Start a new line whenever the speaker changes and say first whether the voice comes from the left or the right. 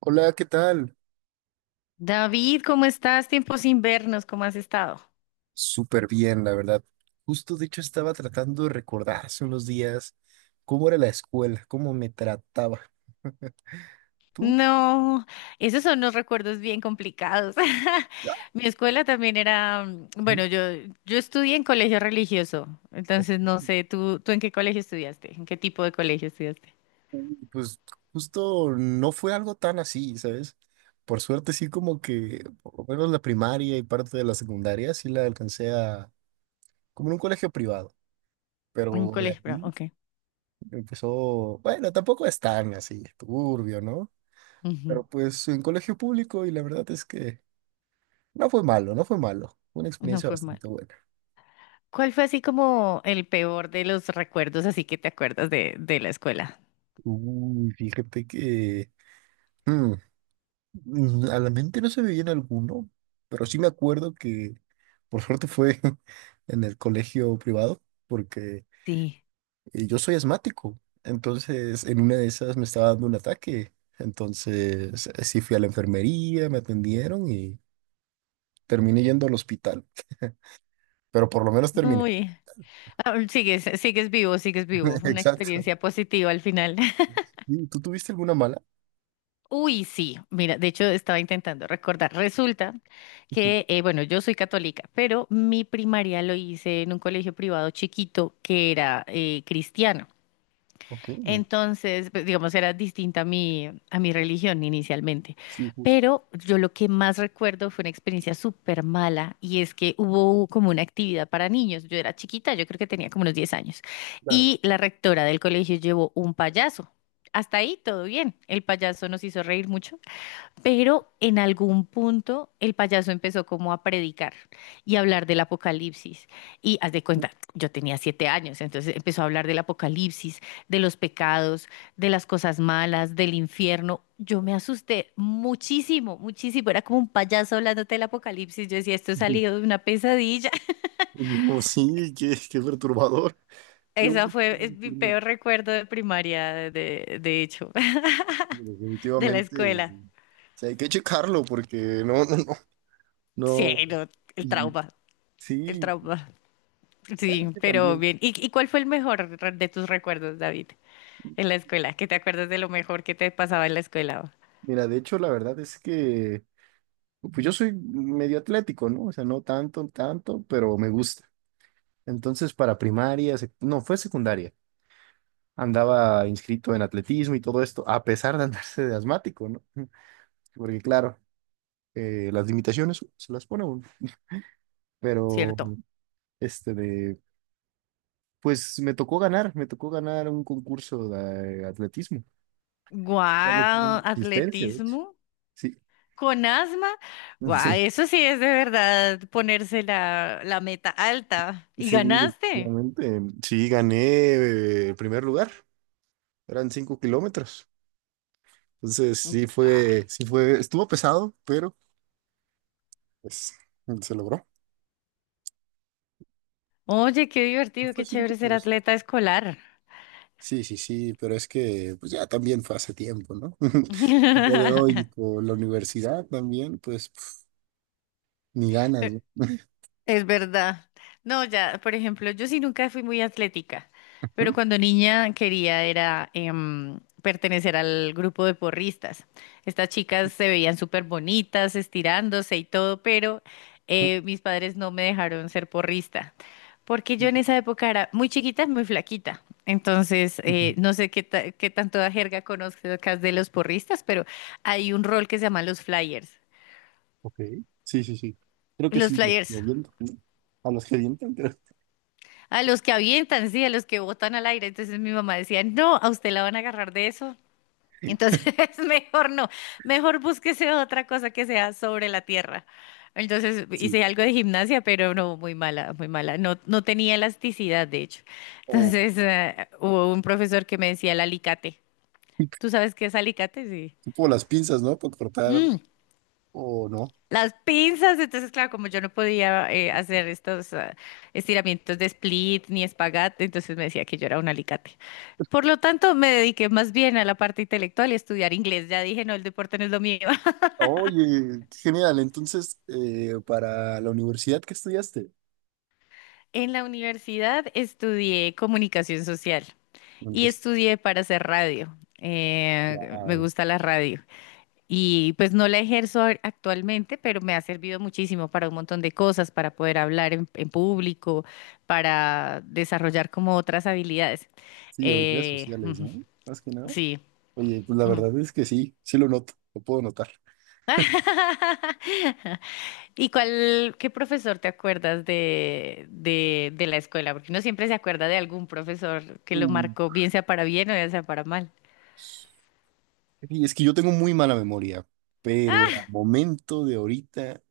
right: Hola, ¿qué tal?
left: David, ¿cómo estás? Tiempos sin vernos, ¿cómo has estado?
right: Súper bien, la verdad. Justo, de hecho, estaba tratando de recordar hace unos días cómo era la escuela, cómo me trataba. ¿Tú?
left: No, esos son los recuerdos bien complicados.
right: Ah,
left: Mi escuela también era,
right: ujú.
left: bueno, yo estudié en colegio religioso, entonces no sé, ¿tú en qué colegio estudiaste? ¿En qué tipo de colegio estudiaste?
right: Pues justo no fue algo tan así, ¿sabes? Por suerte sí como que, por lo menos la primaria y parte de la secundaria sí la alcancé a, como en un colegio privado,
left: En
right: pero de
left: colegio, pero,
right: aquí
left: ok.
right: empezó, bueno, tampoco es tan así, turbio, ¿no?
left: Ujú,
right: Pero pues en colegio público y la verdad es que no fue malo, no fue malo. Fue una
left: no
right: experiencia
left: fue mal.
right: bastante buena.
left: ¿Cuál fue así como el peor de los recuerdos, así que te acuerdas de la escuela?
right: Uy, fíjate que mm, a la mente no se me viene alguno, pero sí me acuerdo que por suerte fue en el colegio privado, porque
left: Sí.
right: yo soy asmático. Entonces, en una de esas me estaba dando un ataque. Entonces, sí fui a la enfermería, me atendieron y terminé yendo al hospital. Pero por lo menos terminé.
left: Uy, ah, sigues, sigues vivo, sigues vivo. Una
right: Exacto.
left: experiencia positiva al final.
right: Sí, ¿tú tuviste alguna mala?
left: Uy, sí, mira, de hecho estaba intentando recordar. Resulta que, bueno, yo soy católica, pero mi primaria lo hice en un colegio privado chiquito que era cristiano.
right: Ok,
left: Entonces, pues, digamos, era distinta a mi religión inicialmente.
right: sí, justo.
left: Pero yo lo que más recuerdo fue una experiencia súper mala y es que hubo como una actividad para niños. Yo era chiquita, yo creo que tenía como unos 10 años.
right: Claro.
left: Y la rectora del colegio llevó un payaso. Hasta ahí todo bien. El payaso nos hizo reír mucho pero en algún punto el payaso empezó como a predicar y a hablar del apocalipsis. Y haz de cuenta, yo tenía 7 años, entonces empezó a hablar del apocalipsis, de los pecados, de las cosas malas, del infierno. Yo me asusté muchísimo, muchísimo. Era como un payaso hablándote del apocalipsis. Yo decía, esto ha salido de una pesadilla.
right: Oye, no, sí, qué perturbador. Qué
left: Esa
right: bueno que
left: fue,
right: no me
left: es mi
right: ocurrió.
left: peor recuerdo de primaria, de hecho, de la
right: Definitivamente,
left: escuela.
right: sí, hay que checarlo porque no, no, no, no.
left: Sí, no, el
right: Y
left: trauma, el
right: sí,
left: trauma.
right: bueno, es
left: Sí,
right: que
left: pero
right: también.
left: bien. Y cuál fue el mejor re- de tus recuerdos, David, en la escuela? ¿Qué te acuerdas de lo mejor que te pasaba en la escuela?
right: Mira, de hecho, la verdad es que pues yo soy medio atlético, ¿no? O sea, no tanto, tanto, pero me gusta. Entonces, para primaria, no, fue secundaria. Andaba inscrito en atletismo y todo esto, a pesar de andarse de asmático, ¿no? Porque claro, las limitaciones se las pone uno. Pero
left: ¿Cierto?
right: este de, me tocó ganar un concurso de atletismo.
left: Guau,
right: Asistencia, de hecho.
left: atletismo
right: Sí,
left: con asma. Guau,
right: sí,
left: eso sí es de verdad ponerse la, la meta alta. ¿Y
right: sí,
left: ganaste?
right: definitivamente. Sí, gané primer lugar. Eran 5 kilómetros. Entonces,
left: Guau.
right: sí fue, estuvo pesado, pero pues se logró.
left: Oye, qué
right: ¿No
left: divertido,
right: fue
left: qué chévere
right: cinco
left: ser
right: 2?
left: atleta escolar.
right: Sí, sí, sí, pero es que pues ya también fue hace tiempo, ¿no? El día de hoy con la universidad también, pues pf, ni ganas, ¿no?
left: Es verdad. No, ya, por ejemplo, yo sí nunca fui muy atlética, pero cuando niña quería era pertenecer al grupo de porristas. Estas chicas se veían súper bonitas, estirándose y todo, pero mis padres no me dejaron ser porrista, porque yo en esa época era muy chiquita, muy flaquita. Entonces,
right: Ujú.
left: no sé qué, qué tanto jerga conozcas de los porristas, pero hay un rol que se llama los flyers.
right: Ok. Sí, sí, sí. Creo que
left: Los
right: sí, los
left: flyers.
right: gedientes, ¿no? A los gedientes, creo.
left: A los que avientan, sí, a los que botan al aire. Entonces mi mamá decía, no, a usted la van a agarrar de eso. Entonces mejor no, mejor búsquese otra cosa que sea sobre la tierra. Entonces
right: Sí.
left: hice algo de gimnasia, pero no, muy mala, muy mala. No, no tenía elasticidad, de hecho.
right: O
left: Entonces hubo un profesor que me decía el alicate. ¿Tú sabes qué es alicate?
right: tipo las pinzas, ¿no? Para cortar
left: Sí,
right: o no.
left: las pinzas. Entonces, claro, como yo no podía hacer estos estiramientos de split ni espagat, entonces me decía que yo era un alicate. Por lo tanto, me dediqué más bien a la parte intelectual y a estudiar inglés. Ya dije, no, el deporte no es lo mío.
right: Oye, qué genial. Entonces, para la universidad, ¿qué estudiaste?
left: En la universidad estudié comunicación social y
right: Aunque sí.
left: estudié para hacer radio. Me
right: Wow.
left: gusta la radio. Y pues no la ejerzo actualmente, pero me ha servido muchísimo para un montón de cosas, para poder hablar en público, para desarrollar como otras habilidades.
right: Sí, habilidades sociales,
left: Ujú,
right: ¿no? Más que nada.
left: sí.
right: Oye, pues la
left: Ujú.
right: verdad es que sí, sí lo noto, lo puedo notar.
left: ¿Y cuál, qué profesor te acuerdas de la escuela? Porque uno siempre se acuerda de algún profesor que lo
right: Mm,
left: marcó, bien sea para bien o bien sea para mal.
right: Y es que yo tengo muy mala memoria, pero a momento de ahorita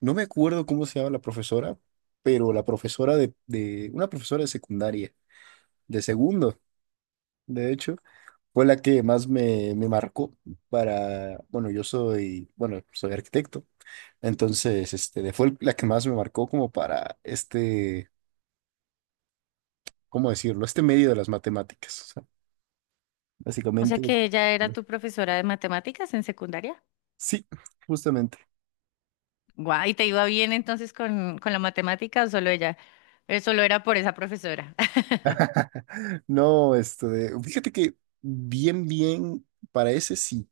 right: no me acuerdo cómo se llama la profesora, pero la profesora de una profesora de secundaria, de segundo, de hecho, fue la que más me marcó para, bueno, yo soy, bueno, soy arquitecto, entonces, este, fue la que más me marcó como para este, ¿cómo decirlo? Este medio de las matemáticas, o sea,
left: O sea
right: básicamente.
left: que ella era tu profesora de matemáticas en secundaria.
right: Sí, justamente.
left: Guau, ¿y te iba bien entonces con la matemática o solo ella? Solo era por esa profesora.
right: No, este, fíjate que bien, bien, para ese sí.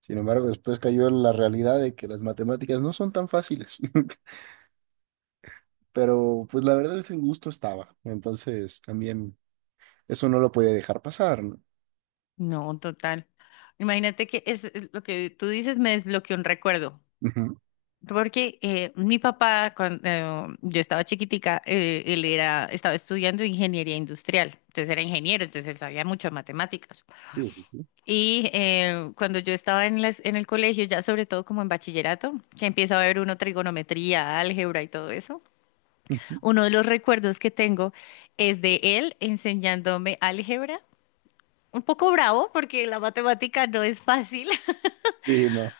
right: Sin embargo, después cayó la realidad de que las matemáticas no son tan fáciles, pero pues la verdad es que el gusto estaba, entonces también eso no lo podía dejar pasar, ¿no?
left: No, total. Imagínate que es lo que tú dices me desbloqueó un recuerdo.
right: Ujú.
left: Porque mi papá, cuando yo estaba chiquitica, él era, estaba estudiando ingeniería industrial. Entonces era ingeniero, entonces él sabía mucho de matemáticas.
right: Sí, sí, sí.
left: Y cuando yo estaba en, en el colegio, ya sobre todo como en bachillerato, que empieza a ver uno trigonometría, álgebra y todo eso.
right: Ujú.
left: Uno de los recuerdos que tengo es de él enseñándome álgebra. Un poco bravo porque la matemática no es fácil.
right: Sí, no.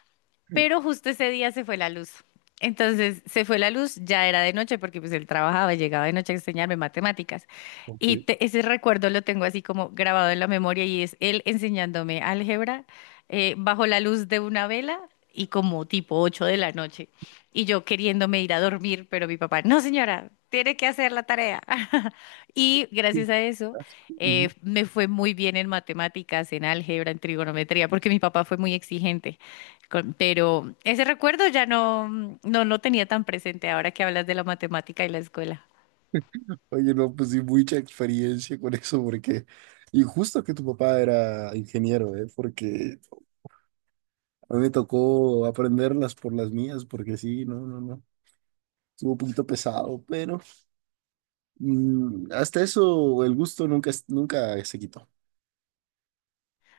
left: Pero justo ese día se fue la luz. Entonces se fue la luz, ya era de noche porque pues él trabajaba, llegaba de noche a enseñarme matemáticas.
right: Ok.
left: Y ese recuerdo lo tengo así como grabado en la memoria y es él enseñándome álgebra bajo la luz de una vela y como tipo 8 de la noche. Y yo queriéndome ir a dormir, pero mi papá, no señora, tiene que hacer la tarea. Y gracias a eso
right: Ujú.
left: me fue muy bien en matemáticas, en álgebra, en trigonometría, porque mi papá fue muy exigente. Pero ese recuerdo ya no, no lo tenía tan presente ahora que hablas de la matemática y la escuela.
right: Oye, no, pues sí, mucha experiencia con eso, porque, y justo que tu papá era ingeniero, ¿eh? Porque a mí me tocó aprenderlas por las mías, porque sí, no, no, no, estuvo un poquito pesado, pero hasta eso el gusto nunca, nunca se quitó.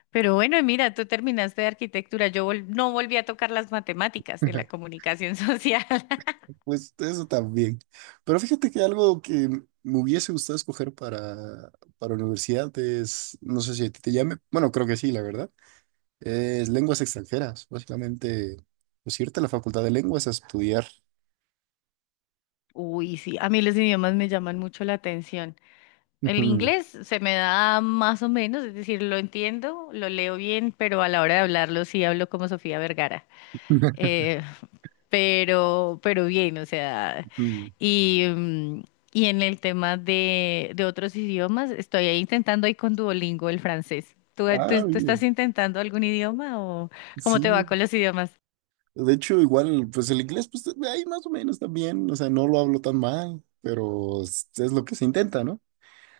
left: Pero bueno, mira, tú terminaste de arquitectura, yo no volví a tocar las matemáticas de la comunicación social.
right: Pues eso también. Pero fíjate que algo que me hubiese gustado escoger para universidad es, no sé si a ti te llame, bueno, creo que sí, la verdad, es lenguas extranjeras. Básicamente, pues irte a la Facultad de Lenguas a estudiar.
left: Uy, sí, a mí los idiomas me llaman mucho la atención. El
right: Ujú.
left: inglés se me da más o menos, es decir, lo entiendo, lo leo bien, pero a la hora de hablarlo sí hablo como Sofía Vergara. Eh, pero bien, o sea,
right: Ujú.
left: y, y en el tema de otros idiomas, estoy ahí intentando ahí con Duolingo el francés. ¿Tú, tú,
right: Ah,
left: tú estás
right: bien.
left: intentando algún idioma o cómo te va
right: Sí,
left: con los idiomas?
right: de hecho, igual, pues el inglés, pues ahí más o menos también, o sea, no lo hablo tan mal, pero es lo que se intenta, ¿no?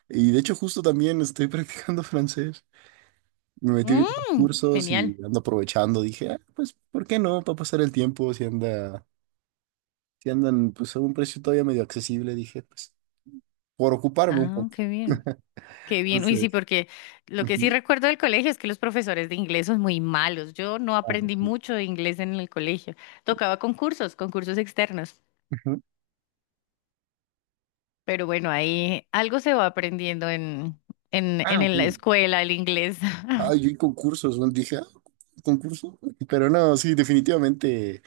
right: Y de hecho justo también estoy practicando francés. Me metí ahorita en los
left: Mm,
right: cursos
left: genial.
right: y ando aprovechando. Dije, "Ah, pues, ¿por qué no? Para pasar el tiempo, si andan pues a un precio todavía medio accesible, dije, pues, por ocuparme un
left: Ah,
right: poco.
left: qué bien. Qué bien. Uy, sí,
right: Entonces,
left: porque lo que sí
right: ujú.
left: recuerdo del colegio es que los profesores de inglés son muy malos. Yo no
right: Ah,
left: aprendí
right: sí.
left: mucho de inglés en el colegio. Tocaba concursos, concursos externos.
right: Ujú.
left: Pero bueno, ahí algo se va aprendiendo
right: Ah, ok.
left: en la escuela, el inglés.
right: Ah, yo y concursos, ¿no? Dije, ah, concurso. Pero no, sí, definitivamente,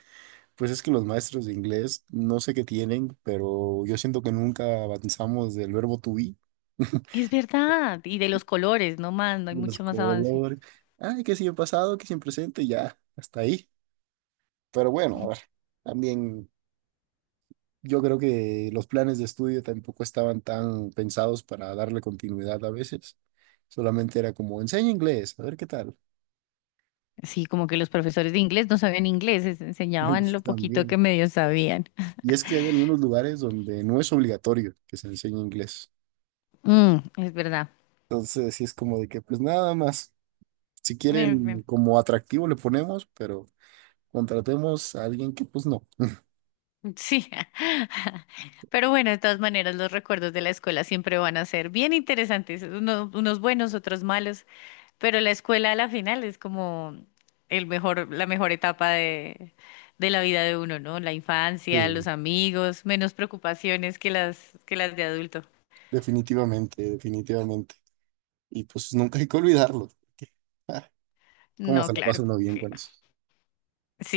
right: pues es que los maestros de inglés, no sé qué tienen, pero yo siento que nunca avanzamos del verbo to be.
left: Es verdad, y de los colores, no más, no hay
right: Los
left: mucho más avance.
right: colores. Ay, que si en pasado, que si en presente, ya, hasta ahí. Pero bueno, a ver, también yo creo que los planes de estudio tampoco estaban tan pensados para darle continuidad a veces. Solamente era como, enseña inglés, a ver qué tal.
left: Sí, como que los profesores de inglés no sabían inglés, les enseñaban lo poquito
right: También.
left: que medio sabían.
right: Y es que hay algunos lugares donde no es obligatorio que se enseñe inglés.
left: Mm, es verdad.
right: Entonces, sí es como de que, pues nada más, si quieren
left: Bueno,
right: como atractivo le ponemos, pero contratemos a alguien que pues no.
left: sí, pero bueno, de todas maneras los recuerdos de la escuela siempre van a ser bien interesantes, unos buenos, otros malos. Pero la escuela a la final es como el mejor, la mejor etapa de la vida de uno, ¿no? La infancia, los
right: Sí,
left: amigos, menos preocupaciones que las de adulto.
right: definitivamente, definitivamente. Y pues nunca hay que olvidarlo. ¿Cómo
left: No,
right: se la pasa
left: claro
right: uno bien
left: que
right: con
left: no.
right: eso?
left: Sí,